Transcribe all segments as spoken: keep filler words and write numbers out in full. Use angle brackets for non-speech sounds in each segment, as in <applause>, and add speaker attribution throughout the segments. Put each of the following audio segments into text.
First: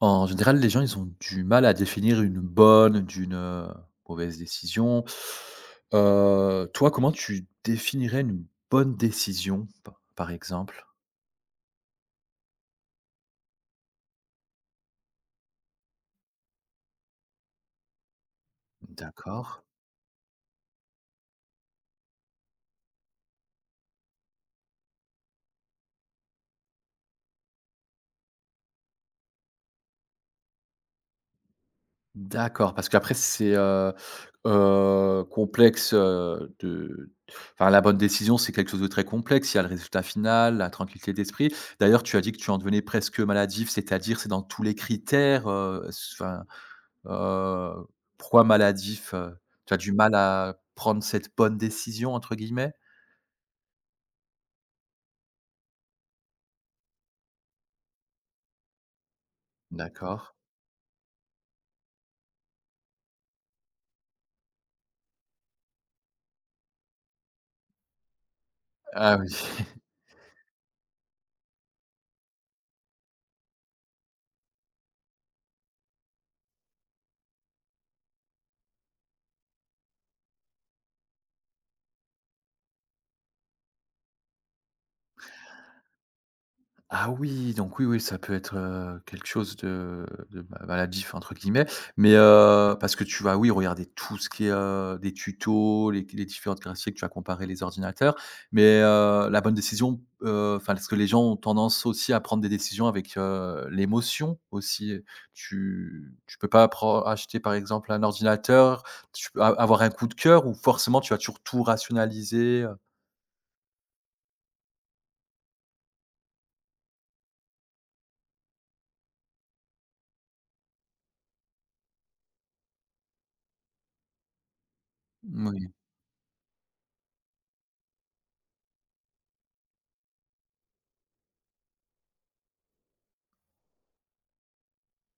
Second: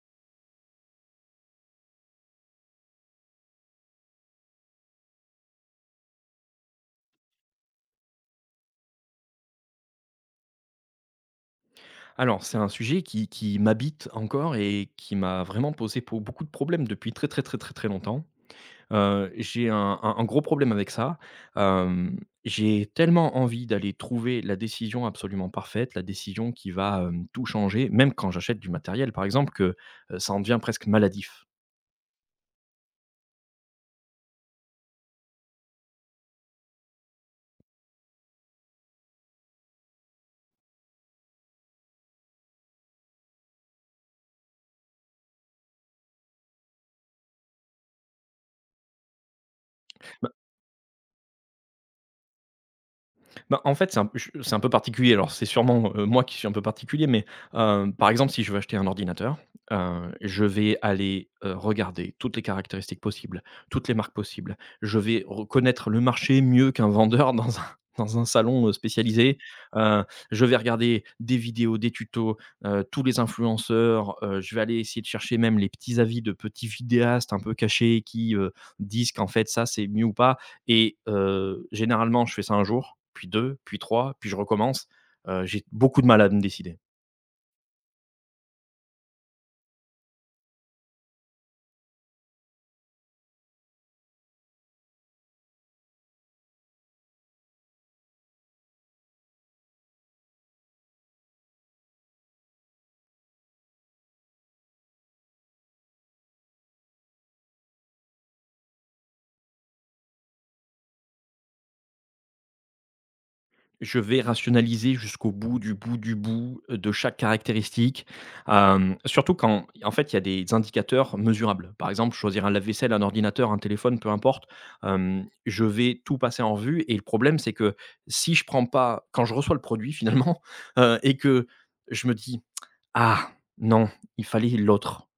Speaker 1: En général, les gens, ils ont du mal à définir une bonne d'une, heu, mauvaise décision. Heu, toi, comment tu définirais une bonne décision, p par exemple?
Speaker 2: Alors, c'est un sujet qui qui m'habite encore et qui m'a vraiment posé pour beaucoup de problèmes depuis très, très, très, très, très longtemps. Heu,
Speaker 1: D'accord.
Speaker 2: j'ai un un un gros problème avec ça. Hem, j'ai tellement envie d'aller trouver la décision absolument parfaite, la décision qui va, hem, tout changer, même quand j'achète du matériel, par exemple, que, heu, ça en devient presque maladif.
Speaker 1: D'accord, parce qu'après c'est, heu heu, complexe, heu, de enfin la bonne décision, c'est quelque chose de très complexe. Il y a le résultat final, la tranquillité d'esprit. D'ailleurs, tu as dit que tu en devenais presque maladif, c'est-à-dire, c'est dans tous les critères, heu, s enfin Heu, pourquoi maladif, heu? Tu as du mal à prendre cette «bonne décision» entre guillemets?
Speaker 2: Bah, en fait, c'est un peu ch c'est un peu particulier. Alors, c'est sûrement, heu, moi qui suis un peu particulier, mais, heu, par exemple, si je veux acheter un ordinateur, heu,
Speaker 1: D'accord.
Speaker 2: je vais aller, heu, regarder toutes les caractéristiques possibles, toutes les marques possibles. Je vais re connaître le marché mieux qu'un vendeur dans un <laughs> dans un salon, heu,
Speaker 1: Ah oui.
Speaker 2: spécialisé. Heu, je vais regarder des vidéos, des tutos, heu, tous les influenceurs. Heu, je vais aller essayer de chercher même les petits avis de petits vidéastes un peu cachés qui, heu, disent qu'en fait ça, c'est mieux ou pas. Et heu, généralement, je fais ça un jour, puis deux, puis trois, puis je recommence. Heu, j'ai beaucoup de mal à me décider.
Speaker 1: Ah oui, donc oui, oui, ça peut être, heu, quelque chose de de ma «maladif» entre guillemets, mais heu, parce que tu vas, oui, regarder tout ce qui est, heu, des tutos, les les différentes graphiques, tu vas comparer les ordinateurs, mais heu, la bonne décision, heu, enfin, parce que les gens ont tendance aussi à prendre des décisions avec, heu, l'émotion aussi. Tu tu peux pas pren acheter, par exemple, un ordinateur, tu peux a avoir un coup de cœur ou forcément tu vas toujours tout rationaliser, heu,
Speaker 2: Je vais rationaliser jusqu'au bout du bout du bout, heu, de chaque caractéristique. Hem, surtout quand, en fait, il y a des indicateurs mesurables. Par exemple, choisir un lave-vaisselle, un ordinateur, un téléphone, peu importe. Hem, je vais tout passer en revue et le problème, c'est que si je prends pas quand je reçois le produit finalement, <laughs> heu et que je me dis: «Ah non, il fallait l'autre».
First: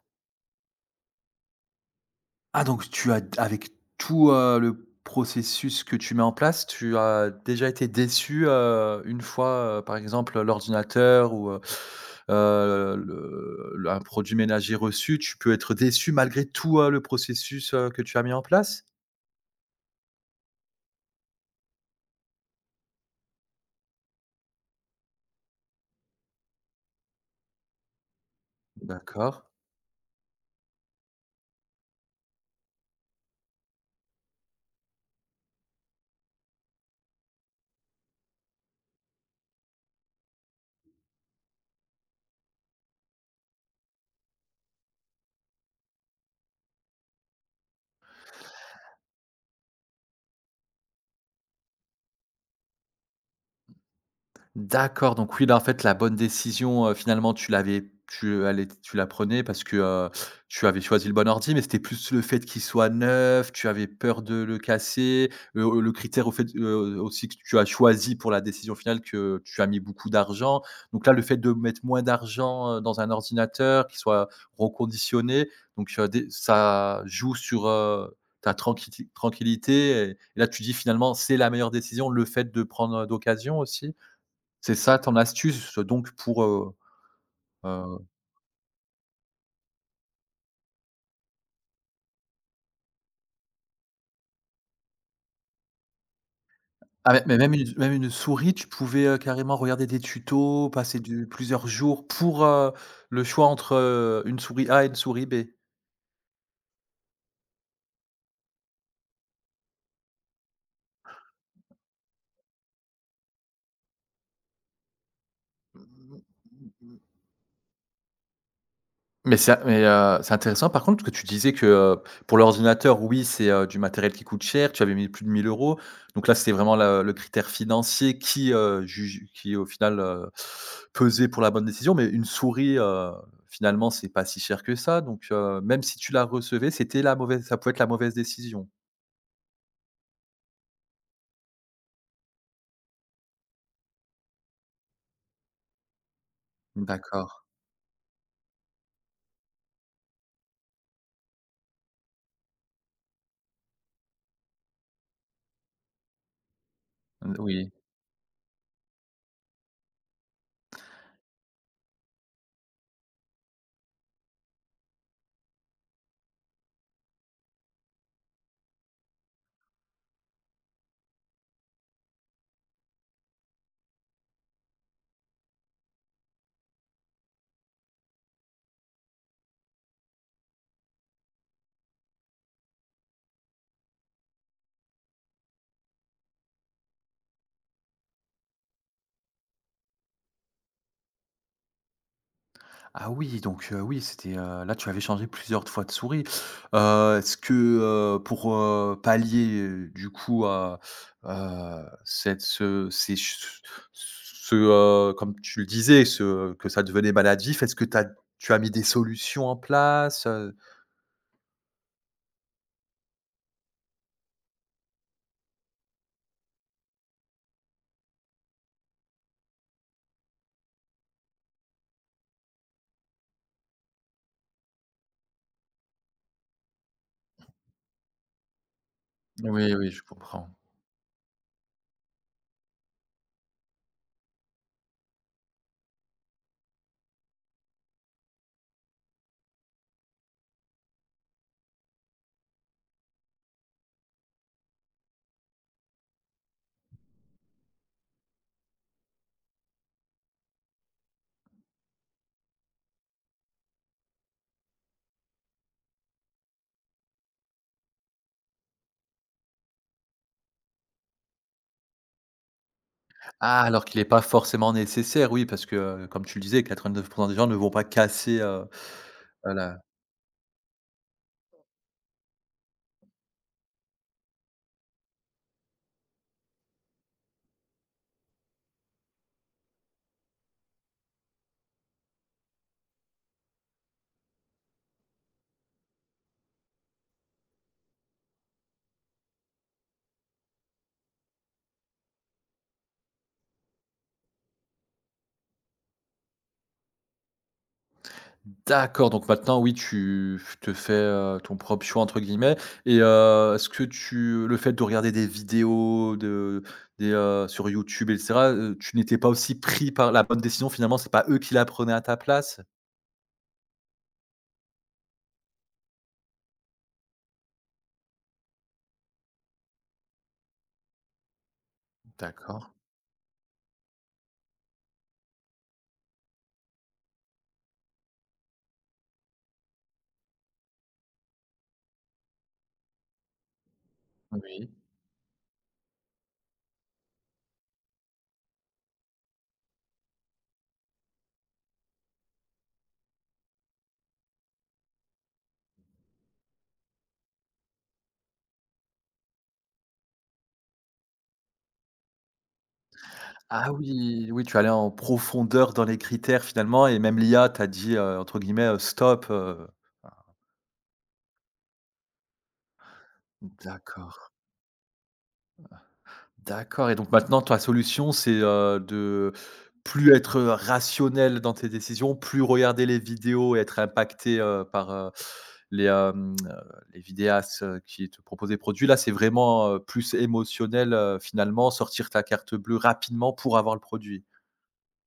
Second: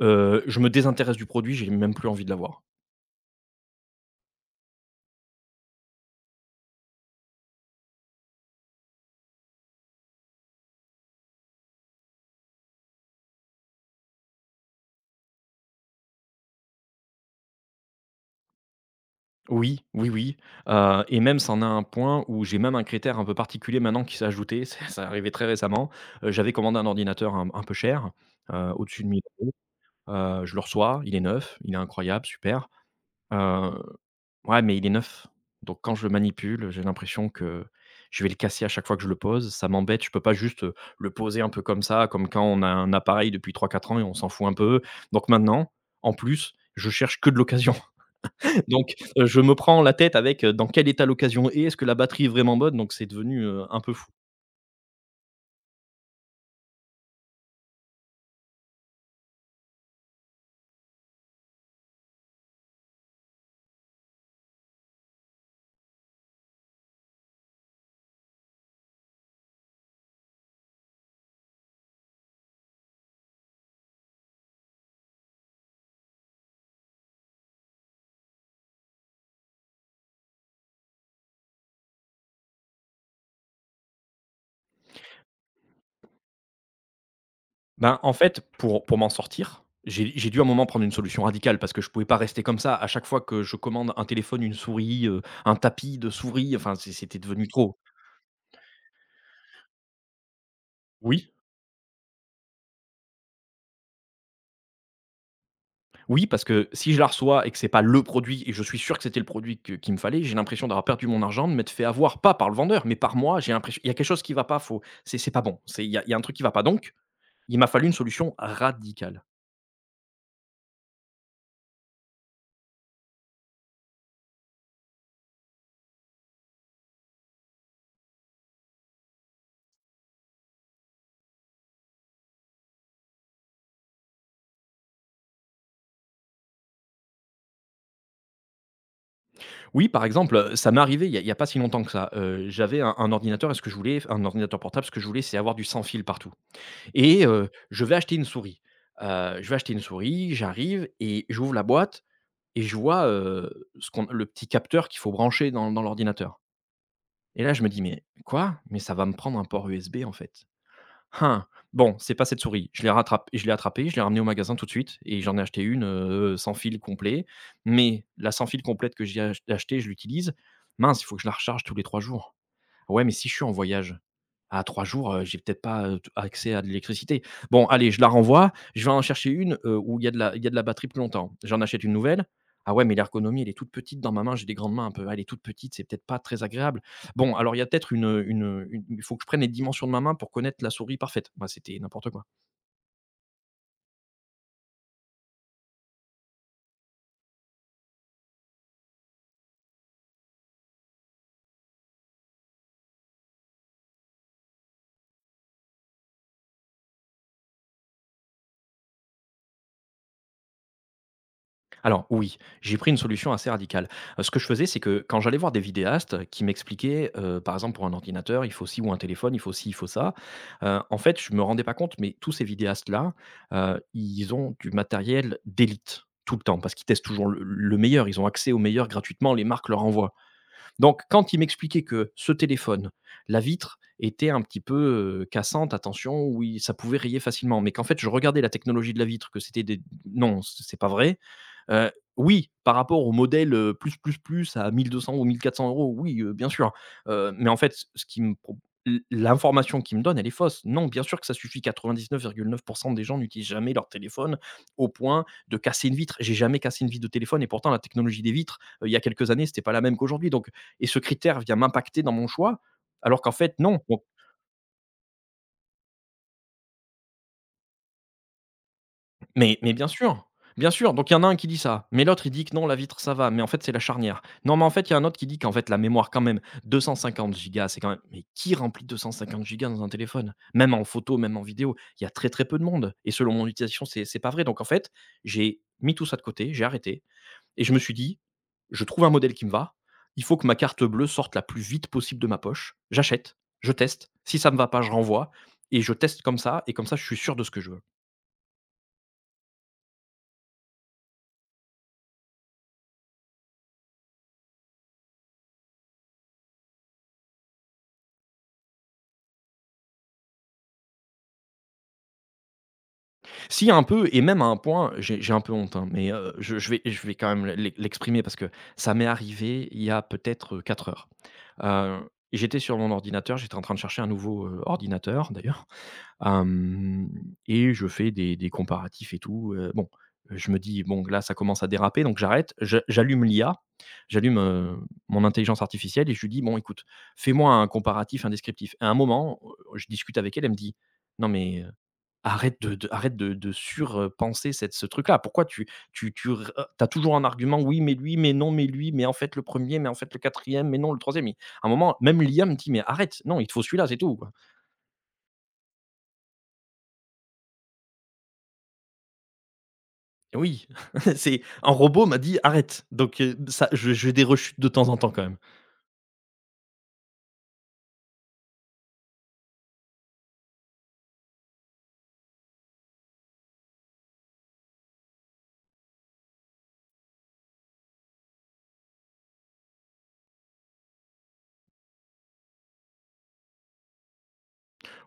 Speaker 2: Heu, je me désintéresse du produit, j'ai même plus envie de l'avoir.
Speaker 1: Ah donc tu as avec tout, heu, le processus que tu mets en place, tu as déjà été déçu, heu, une fois, heu, par exemple, l'ordinateur ou, heu heu, le le un produit ménager reçu, tu peux être déçu malgré tout, heu, le processus, heu, que tu as mis en place?
Speaker 2: Oui, oui, oui, heu et même ça a un point où j'ai même un critère un peu particulier maintenant qui s'est ajouté, <laughs> c'est ça arrivait très récemment. Heu, j'avais commandé un ordinateur un un peu cher, heu, au-dessus de mille
Speaker 1: D'accord.
Speaker 2: €. Heu, je le reçois, il est neuf, il est incroyable, super. Heu Ouais, mais il est neuf. Donc quand je le manipule, j'ai l'impression que je vais le casser à chaque fois que je le pose. Ça m'embête. Je peux pas juste, heu, le poser un peu comme ça, comme quand on a un appareil depuis trois quatre ans et on s'en fout un peu. Donc maintenant, en plus, je cherche que de l'occasion. <laughs> Donc, heu, je me prends la tête avec, heu, dans quel état l'occasion est? Est-ce que la batterie est vraiment bonne? Donc c'est devenu, heu, un peu fou.
Speaker 1: D'accord, donc oui, là, en fait, la bonne décision, heu, finalement, tu l'avais tu, allais, tu la prenais parce que, heu, tu avais choisi le bon ordi, mais c'était plus le fait qu'il soit neuf, tu avais peur de le casser, heu, le critère au fait, heu, aussi que tu as choisi pour la décision finale que tu as mis beaucoup d'argent. Donc là, le fait de mettre moins d'argent, heu, dans un ordinateur qui soit reconditionné, donc heu, dé ça joue sur, heu, ta tranquiti tranquillité et et là, tu dis finalement: «C'est la meilleure décision», le fait de prendre, heu, d'occasion aussi? C'est ça ton astuce donc pour, heu heu,
Speaker 2: Ben, en fait, pour pour m'en sortir, j'ai j'ai dû à un moment prendre une solution radicale parce que je pouvais pas rester comme ça. À chaque fois que je commande un téléphone, une souris, heu, un tapis de souris, enfin c'est
Speaker 1: ah
Speaker 2: c'était
Speaker 1: mais mais
Speaker 2: devenu
Speaker 1: même une
Speaker 2: trop.
Speaker 1: même une souris, tu pouvais, heu, carrément regarder des tutos, passer du
Speaker 2: Oui?
Speaker 1: plusieurs jours pour, heu, le choix entre, heu, une souris A et une souris B?
Speaker 2: Oui, parce que si je la reçois et que c'est pas le produit et je suis sûr que c'était le produit que qu'il me fallait, j'ai l'impression d'avoir perdu mon argent, de m'être fait avoir, pas par le vendeur, mais par moi. J'ai l'impression il y a quelque chose qui va pas, faut c'est c'est pas bon. C'est il y a il y a un truc qui va pas. Donc, il m'a fallu une solution radicale.
Speaker 1: Mais c'est mais, heu, c'est intéressant par contre que tu disais que, heu, pour l'ordinateur, oui, c'est, heu, du matériel qui coûte cher, tu avais mis plus de mille euros. Donc là, c'était vraiment la le critère financier qui, heu, juge qui au final, heu, pesait pour la bonne décision. Mais une souris, heu, finalement, c'est pas si cher que ça. Donc, heu, même si tu la recevais, c'était la mauvaise ça pouvait être la mauvaise décision?
Speaker 2: Oui, par exemple, heu, ça m'est arrivé il y a il y a pas si longtemps que ça. Heu, j'avais un un ordinateur et ce que je voulais, un ordinateur portable, ce que je voulais, c'est avoir du sans fil partout et
Speaker 1: D'accord.
Speaker 2: heu, je vais acheter une souris. Heu, je vais acheter une souris, j'arrive et j'ouvre la boîte et je vois, heu, ce qu'on le petit capteur qu'il faut brancher dans dans l'ordinateur.
Speaker 1: N
Speaker 2: Et là, je me
Speaker 1: oui.
Speaker 2: dis: «Mais quoi? Mais ça va me prendre un port U S B, en fait. Hein, bon, c'est pas cette souris». Je l'ai rattrapé, je l'ai attrapé, je l'ai ramené au magasin tout de suite et j'en ai acheté une, heu, sans fil complet. Mais la sans fil complète que j'ai ach achetée, je l'utilise. Mince, il faut que je la recharge tous les trois jours. Ouais, mais si je suis en voyage, à trois jours, heu, j'ai peut-être pas, heu, t accès à de l'électricité. Bon, allez, je la renvoie, je vais en chercher une, heu, où il y a de la il y a de la batterie plus longtemps. J'en achète une nouvelle. Ah ouais, mais l'ergonomie, elle est toute petite dans ma main, j'ai des grandes mains un peu. Ah, elle est toute petite, c'est peut-être pas très agréable. Bon, alors il y a peut-être une, une, une il faut que je prenne les dimensions de ma main pour connaître la souris parfaite. Moi, c'était n'importe quoi.
Speaker 1: Ah oui, donc heu, oui, c'était, heu, là, tu avais changé plusieurs fois de souris. Heu, est-ce que, heu, pour, heu, pallier, heu, du coup, à, heu, cette ce ces ch ce, heu, comme tu le disais, ce que ça devenait maladif, est-ce que tu as tu as mis des solutions en place, heu?
Speaker 2: Alors oui, j'ai pris une solution assez radicale. Heu, ce que je faisais, c'est que quand j'allais voir des vidéastes qui m'expliquaient, heu, par exemple pour un ordinateur, il faut ci ou un téléphone, il faut ci, il faut ça. Heu, en fait, je me rendais pas compte, mais tous ces vidéastes-là, heu, ils ont du matériel d'élite, tout le temps, parce qu'ils testent toujours le le meilleur. Ils ont accès au meilleur gratuitement, les marques
Speaker 1: Oui,
Speaker 2: leur
Speaker 1: oui, je
Speaker 2: envoient.
Speaker 1: comprends.
Speaker 2: Donc quand ils m'expliquaient que ce téléphone, la vitre était un petit peu, heu, cassante, attention, oui, ça pouvait rayer facilement, mais qu'en fait, je regardais la technologie de la vitre, que c'était des non, c'est pas vrai. Heu, oui, par rapport au modèle, heu, plus, plus, plus à mille deux cents ou mille quatre cents euros, oui, heu, bien sûr. Heu, mais en fait, ce ce qui me pro l l'information qu'il me donne, elle est fausse. Non, bien sûr que ça suffit, Quatre-vingt-dix-neuf neuf virgule neuf pour cent des gens n'utilisent jamais leur téléphone au point de casser une vitre. J'ai jamais cassé une vitre de téléphone et pourtant la technologie des vitres, heu, il y a quelques années, c'était pas la même qu'aujourd'hui donc et ce critère vient m'impacter dans mon choix alors qu'en fait
Speaker 1: Ah,
Speaker 2: non.
Speaker 1: alors qu'il est pas forcément nécessaire, oui, parce que, heu, comme tu le disais, quatre-vingt-neuf des gens ne vont pas casser, heu, heu,
Speaker 2: Mais mais
Speaker 1: la
Speaker 2: bien sûr, bien sûr, donc il y en a un qui dit ça, mais l'autre il dit que non la vitre ça va, mais en fait c'est la charnière. Non mais en fait il y a un autre qui dit qu'en fait la mémoire quand même 250 gigas c'est quand même mais qui remplit 250 gigas dans un téléphone? Même en photo, même en vidéo, il y a très, très peu de monde et selon mon utilisation c'est c'est pas vrai donc en fait, j'ai mis tout ça de côté, j'ai arrêté et je me suis dit: «Je trouve un modèle qui me va, il faut que ma carte bleue sorte la plus vite possible de ma poche, j'achète, je teste, si ça me va pas, je renvoie et je teste comme ça et comme ça je suis sûr de ce que je veux».
Speaker 1: D'accord, donc maintenant, oui, tu f te fais, heu, «ton propre choix» entre guillemets et heu, est-ce que tu le fait de regarder des vidéos de des, heu, sur YouTube et cetera, heu, tu n'étais pas aussi pris par la bonne décision finalement, c'est pas eux qui la prenaient à ta place?
Speaker 2: Si un peu et même à un point, j'ai j'ai un peu honte, hein, mais heu, je je vais je vais quand même l'e l'exprimer parce que ça m'est arrivé il y a peut-être, euh, quatre heures. Heu, j'étais
Speaker 1: D'accord,
Speaker 2: sur mon ordinateur, j'étais en train de chercher un nouveau, heu, ordinateur d'ailleurs, hem et je fais des des comparatifs et tout, heu, bon, je me dis: «Bon là, ça commence à déraper», donc j'arrête. Je j'allume l'I A, j'allume,
Speaker 1: oui.
Speaker 2: heu, mon intelligence artificielle et je lui dis: «Bon écoute, fais-moi un comparatif, un descriptif» à un moment, heu, je discute avec elle, elle me dit: «Non mais euh, arrête de de arrête de de surpenser cette ce truc-là. Pourquoi tu tu tu r as toujours un argument: «Oui, mais lui, mais non, mais lui, mais en fait le premier mais en fait le quatrième mais non le troisième e à un moment, même l'I A me dit: «Mais arrête, non, il te faut
Speaker 1: Ah
Speaker 2: celui-là, c'est tout,
Speaker 1: oui,
Speaker 2: quoi».
Speaker 1: oui, tu allais en profondeur dans les critères finalement et même l'I A t'a dit, heu, entre guillemets, heu: «Stop», heu,
Speaker 2: Et oui, <laughs> c'est un robot m'a dit: «Arrête», donc heu, ça je j'ai des
Speaker 1: d'accord.
Speaker 2: rechutes de temps en temps quand même.
Speaker 1: D'accord et donc maintenant ta solution, c'est, heu, de plus être, rationnel dans tes décisions, plus regarder les vidéos et être impacté, heu, par, heu, les, hem, heu, les vidéastes, heu, qui te proposent des produits. Là, c'est vraiment, heu, plus émotionnel, heu, finalement, sortir ta carte bleue rapidement pour avoir le produit?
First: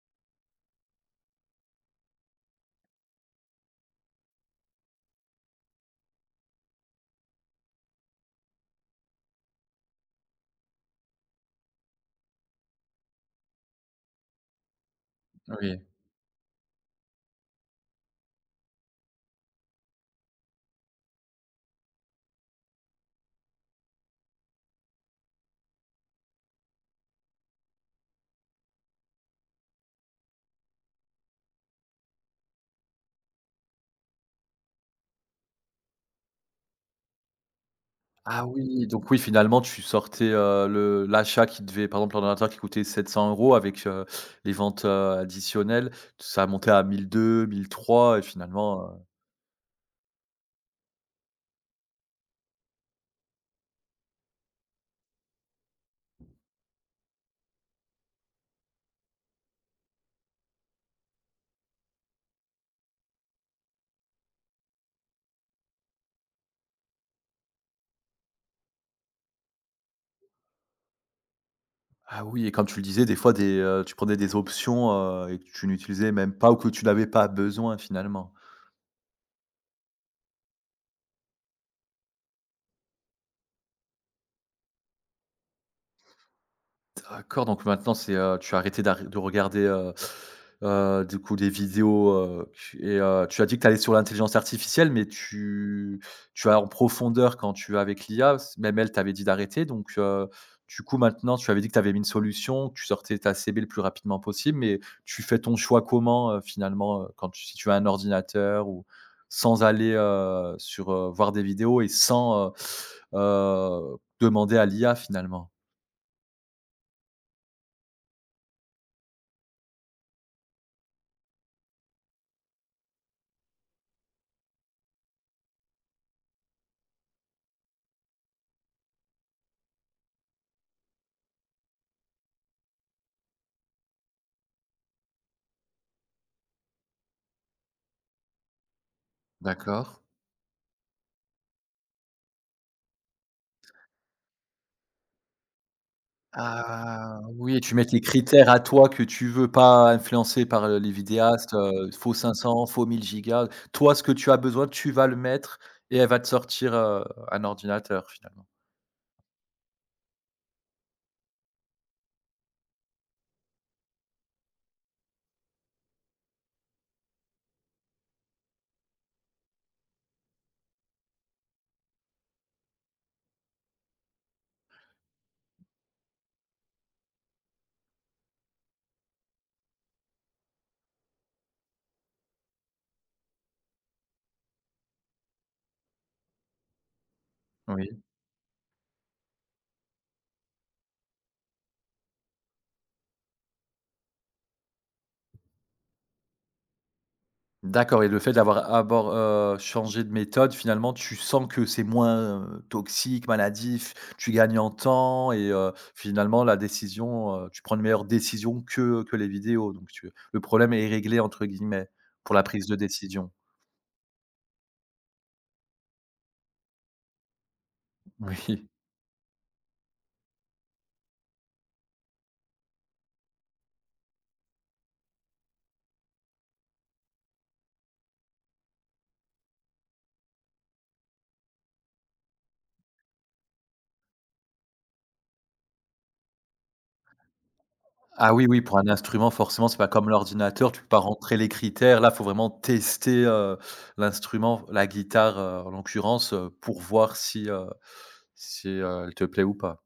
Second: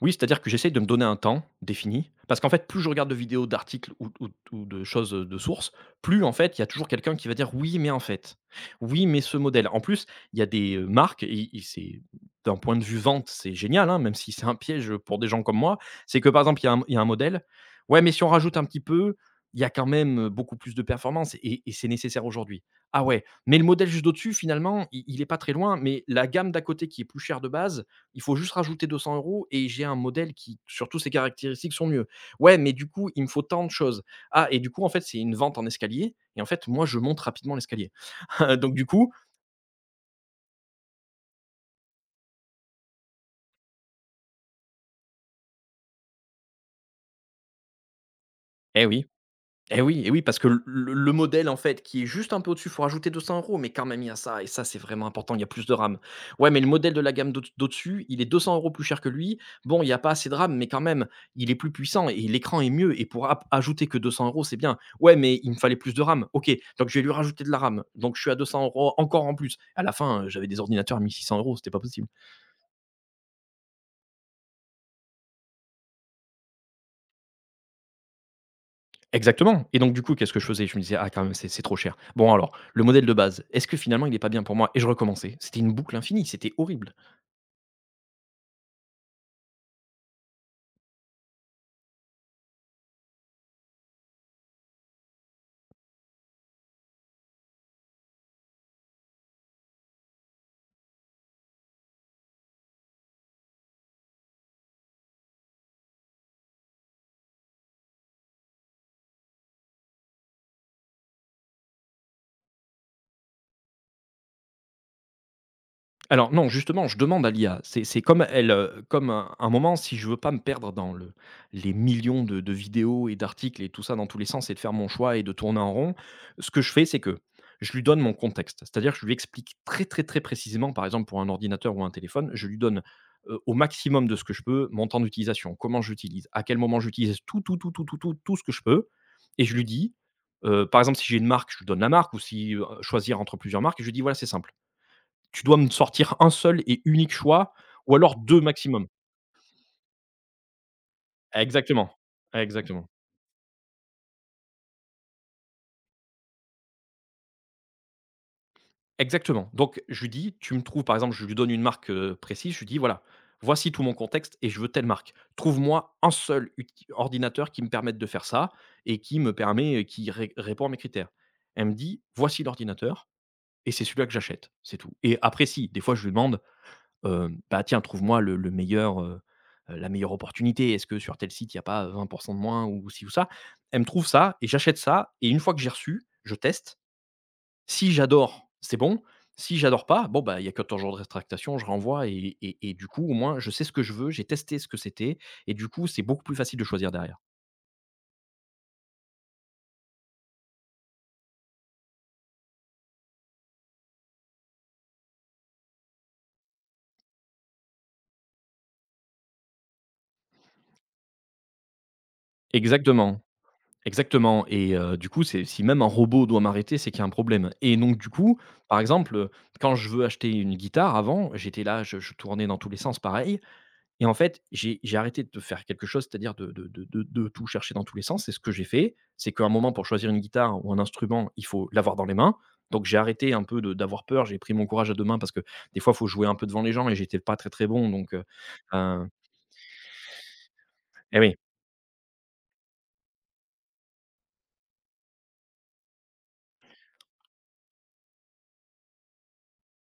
Speaker 2: Oui, c'est-à-dire que j'essaye de me donner un temps défini, parce qu'en fait, plus je regarde de vidéos, d'articles ou, ou- ou de choses euh, de sources, plus en fait, il y a toujours quelqu'un qui va dire oui, mais en fait, oui, mais ce modèle. En plus, il y a des euh, marques, et, et c'est d'un point de vue vente, c'est génial, hein, même si c'est un piège pour des gens comme moi.
Speaker 1: Oui.
Speaker 2: C'est que par exemple, il y, a un il y a un modèle, ouais, mais si on rajoute un petit peu, il y a quand même euh, beaucoup plus de performance et, et c'est nécessaire aujourd'hui. Ah ouais, mais le modèle juste au-dessus, finalement, il il est pas très loin, mais la gamme d'à côté qui est plus chère de base, il faut juste rajouter deux cents euros et j'ai un modèle qui, sur tous ses caractéristiques, sont mieux. Ouais, mais du coup, il me faut tant de choses. Ah, et du coup, en fait, c'est une vente en escalier. Et en fait, moi, je monte rapidement l'escalier.
Speaker 1: Ah
Speaker 2: <laughs> Donc, du
Speaker 1: oui, donc
Speaker 2: coup,
Speaker 1: oui, finalement, tu sortais, heu, le l'achat qui devait par exemple, l'ordinateur qui coûtait sept cents euros avec, heu, les ventes, heu, additionnelles, ça montait à mille deux, mille trois, et
Speaker 2: eh
Speaker 1: finalement,
Speaker 2: oui, Eh oui, eh oui, parce que le le le modèle, en fait, qui est juste un peu au-dessus, il faut rajouter deux cents euros, mais quand même, il y a ça et ça, c'est vraiment important, il y a plus de RAM. Ouais, mais le modèle de la gamme d'au d'au-dessus, il est deux cents euros plus cher que lui. Bon, il y a pas assez de RAM, mais quand même, il est plus puissant et l'écran est mieux et pour ap ajouter que deux cents euros, c'est bien. Ouais, mais il me fallait plus de RAM. OK, donc je vais lui rajouter de la RAM. Donc je suis à deux cents euros encore en plus. À la fin, heu, j'avais des ordinateurs à mille six cents €, c'était pas possible.
Speaker 1: Ah oui et comme tu le disais des fois des, heu, tu prenais des options, heu, et que tu n'utilisais même pas ou que tu n'avais pas besoin finalement.
Speaker 2: Exactement, et donc du coup, qu'est-ce que je faisais? Je me disais: «Ah quand même, c'est c'est trop cher. Bon alors, le modèle de base, est-ce que finalement il est pas bien pour moi?» Et je recommençais. C'était une boucle infinie, c'était horrible.
Speaker 1: D'accord, donc maintenant c'est, heu, tu as arrêté d'arr de regarder, heu heu, du coup des vidéos, heu, tu et heu, tu as dit que tu allais sur l'intelligence artificielle, mais tu tu as en profondeur quand tu es avec l'I A, s même elle t'avait dit d'arrêter donc heu, du coup maintenant tu avais dit que tu avais mis une solution, que tu sortais ta C B le plus rapidement possible, mais tu fais ton choix comment, heu, finalement, heu, quand tu si tu as un ordinateur ou sans aller, heu, sur, heu, voir des vidéos et sans, heu heu, demander à l'I A finalement?
Speaker 2: Alors non, justement, je demande à l'I A. C'est c'est comme elle, heu, comme un un moment, si je veux pas me perdre dans le les millions de de vidéos et d'articles et tout ça dans tous les sens et de faire mon choix et de tourner en rond, ce que je fais, c'est que je lui donne mon contexte. C'est-à-dire que je lui explique très, très, très précisément, par exemple pour un ordinateur ou un téléphone, je lui donne, heu, au maximum de ce que je peux, mon temps d'utilisation, comment j'utilise, à quel moment j'utilise tout, tout, tout, tout, tout, tout, tout ce que je peux et je lui
Speaker 1: D'accord.
Speaker 2: dis, heu, par exemple, si j'ai une marque, je lui donne la marque ou si, heu, choisir entre plusieurs marques, je lui dis: «Voilà, c'est simple. Tu dois me sortir un seul et unique
Speaker 1: Ah
Speaker 2: choix
Speaker 1: oui, tu mets
Speaker 2: ou
Speaker 1: les
Speaker 2: alors deux
Speaker 1: critères à toi
Speaker 2: maximum.
Speaker 1: que tu veux, pas influencés par, heu, les vidéastes, euh,
Speaker 2: Exactement,
Speaker 1: faux cinq cents, faux
Speaker 2: exactement,
Speaker 1: mille gigas. Toi, ce que tu as besoin, tu vas le mettre et elle va te sortir, heu, un ordinateur finalement.
Speaker 2: exactement. Donc je lui dis: «Tu me trouves», par exemple, je lui donne une marque, heu, précise, je lui dis: «Voilà, voici tout mon contexte et je veux telle marque. Trouve-moi un seul uti ordinateur qui me permette de faire ça et qui me permet, heu, qui ré répond à mes critères». Elle me dit: «Voici l'ordinateur et c'est celui-là que j'achète», c'est tout. Et après si, des fois je lui demande, Heu, bah, tiens, trouve-moi le le meilleur, heu, heu, la meilleure opportunité. Est-ce que sur tel site, il y a pas vingt de moins ou ci ou ça? Elle me trouve ça et j'achète ça et une fois que j'ai reçu, je teste. Si
Speaker 1: Oui.
Speaker 2: j'adore, c'est bon. Si j'adore pas, bon, bah, il y a quatorze jours de rétractation, je renvoie et et et du coup, au moins, je sais ce que je veux, j'ai testé ce que c'était et du coup, c'est beaucoup plus facile de choisir derrière.
Speaker 1: D'accord et le fait d'avoir abord heu, changé de méthode, finalement, tu sens que c'est moins, heu, toxique, maladif, tu gagnes en temps et heu, finalement, la décision, heu, tu prends une meilleure décision que que les vidéos, donc tu le «problème est réglé» entre guillemets, pour la prise de
Speaker 2: Exactement.
Speaker 1: décision.
Speaker 2: Exactement et heu, du coup, c'est si même un robot doit m'arrêter, c'est qu'il y a un problème et donc du coup,
Speaker 1: Oui.
Speaker 2: par exemple, heu, quand je veux acheter une guitare avant, j'étais là, je je tournais dans tous les sens pareil et en fait, j'ai j'ai arrêté de faire quelque chose, c'est-à-dire de de de de de tout chercher dans tous les sens, c'est ce que j'ai fait, c'est qu'à un moment pour choisir une guitare ou un instrument, il faut l'avoir dans les mains, donc j'ai arrêté un peu de d'avoir peur, j'ai pris mon courage à deux mains parce que des fois, il faut jouer un peu devant les gens et j'étais pas très, très bon, donc heu,
Speaker 1: Ah oui, oui, pour un
Speaker 2: heu
Speaker 1: instrument, forcément, c'est pas comme l'ordinateur, tu peux pas
Speaker 2: et oui.
Speaker 1: rentrer les critères. Là, faut vraiment tester, heu, l'instrument, la guitare, heu, en l'occurrence, heu, pour voir si, heu si, heu, elle te plaît ou pas.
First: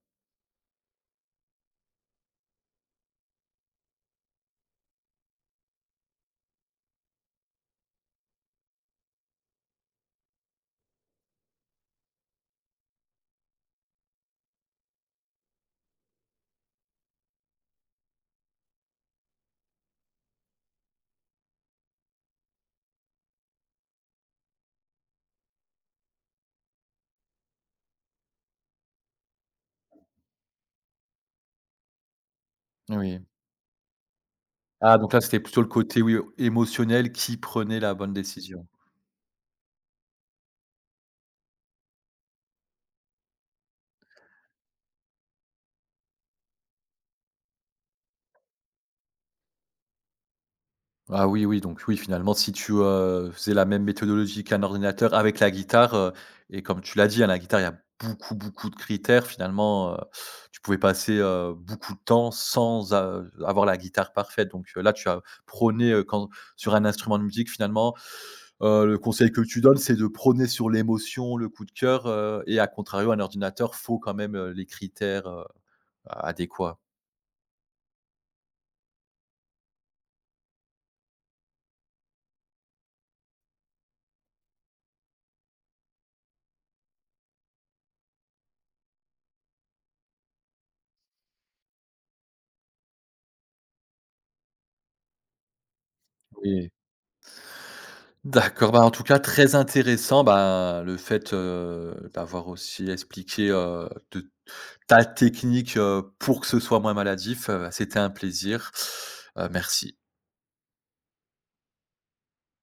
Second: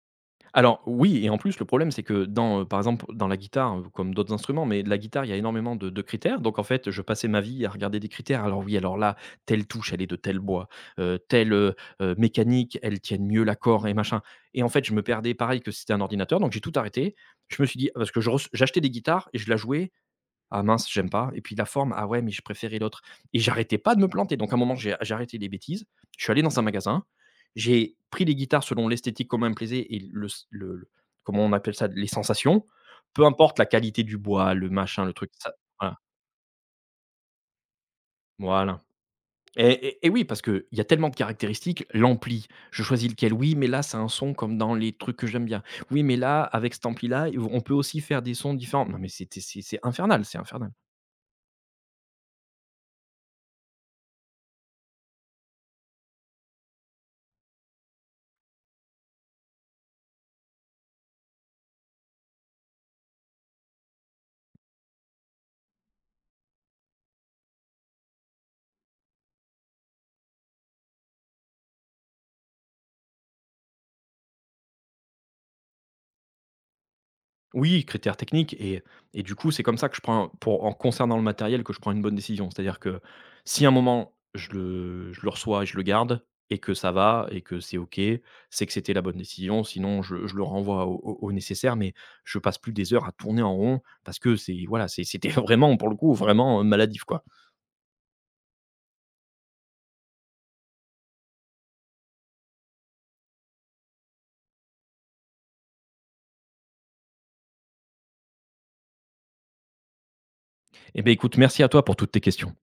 Speaker 2: Alors oui et en plus, le problème, c'est que dans, heu, par exemple, dans la guitare, heu, comme d'autres instruments, mais la guitare, il y a énormément de de critères. Donc en fait, je passais ma vie à regarder des critères. Alors oui, alors là, telle touche, elle est de tel bois, heu, telle, heu heu, mécanique, elle tienne mieux l'accord et machin. Et en fait, je me perdais pareil que si c'était un ordinateur, donc j'ai tout arrêté. Je me suis dit, parce que je res j'achetais des guitares et je la jouais, ah mince, j'aime pas et puis la forme, ah ouais, mais je préférais l'autre et j'arrêtais pas de me planter, donc à un moment j'ai j'ai arrêté les bêtises, je suis allé dans un magasin, j'ai pris les guitares selon l'esthétique, comment elle me plaisait et le s le le comment on appelle ça? Les sensations,
Speaker 1: Oui.
Speaker 2: peu importe la qualité du bois, le
Speaker 1: Ah
Speaker 2: machin,
Speaker 1: donc
Speaker 2: le
Speaker 1: là,
Speaker 2: truc,
Speaker 1: c'était
Speaker 2: ça
Speaker 1: plutôt le
Speaker 2: voilà,
Speaker 1: côté, oui, émotionnel qui prenait la bonne décision.
Speaker 2: voilà et et et oui, parce qu'il y a tellement de caractéristiques, l'ampli, je choisis lequel? Oui, mais là, c'est un son comme dans les trucs que j'aime bien. Oui, mais là, avec cet ampli là, on peut aussi faire des sons différents. Non mais c'était c'est c'est infernal, c'est infernal.
Speaker 1: Ah oui, oui, donc oui, finalement, si tu, heu, faisais la même méthodologie qu'un ordinateur avec la guitare, heu et comme tu l'as dit, hein, la guitare, il y a beaucoup, beaucoup de critères. Finalement, heu, tu pouvais passer, heu, beaucoup de temps sans a avoir la guitare parfaite. Donc heu, là, tu as prôné, heu, quand sur un instrument de musique, finalement, heu, le conseil que tu donnes, c'est de prôner sur l'émotion, le coup de cœur, heu et à contrario, un ordinateur, faut quand même, heu, les critères, heu, adéquats.
Speaker 2: Oui, critères techniques et et du coup, c'est comme ça que je prends pour en concernant le matériel que je prends une bonne décision. C'est-à-dire que si à un moment je le je le reçois et je le garde et que ça va et que c'est OK, c'est que c'était la bonne décision. Sinon, je je le renvoie au au au nécessaire, mais je passe plus des heures à tourner en rond parce que c'est voilà, c'est c'était <laughs> vraiment pour le coup, vraiment, heu,
Speaker 1: Oui.
Speaker 2: maladif, quoi.
Speaker 1: D'accord, bah, en tout cas très intéressant, bah, le fait, heu, d'avoir aussi expliqué, heu, de ta technique, heu, pour que ce soit moins maladif, heu, c'était un plaisir, heu, merci.
Speaker 2: Eh bien, écoute, merci à toi pour toutes tes questions.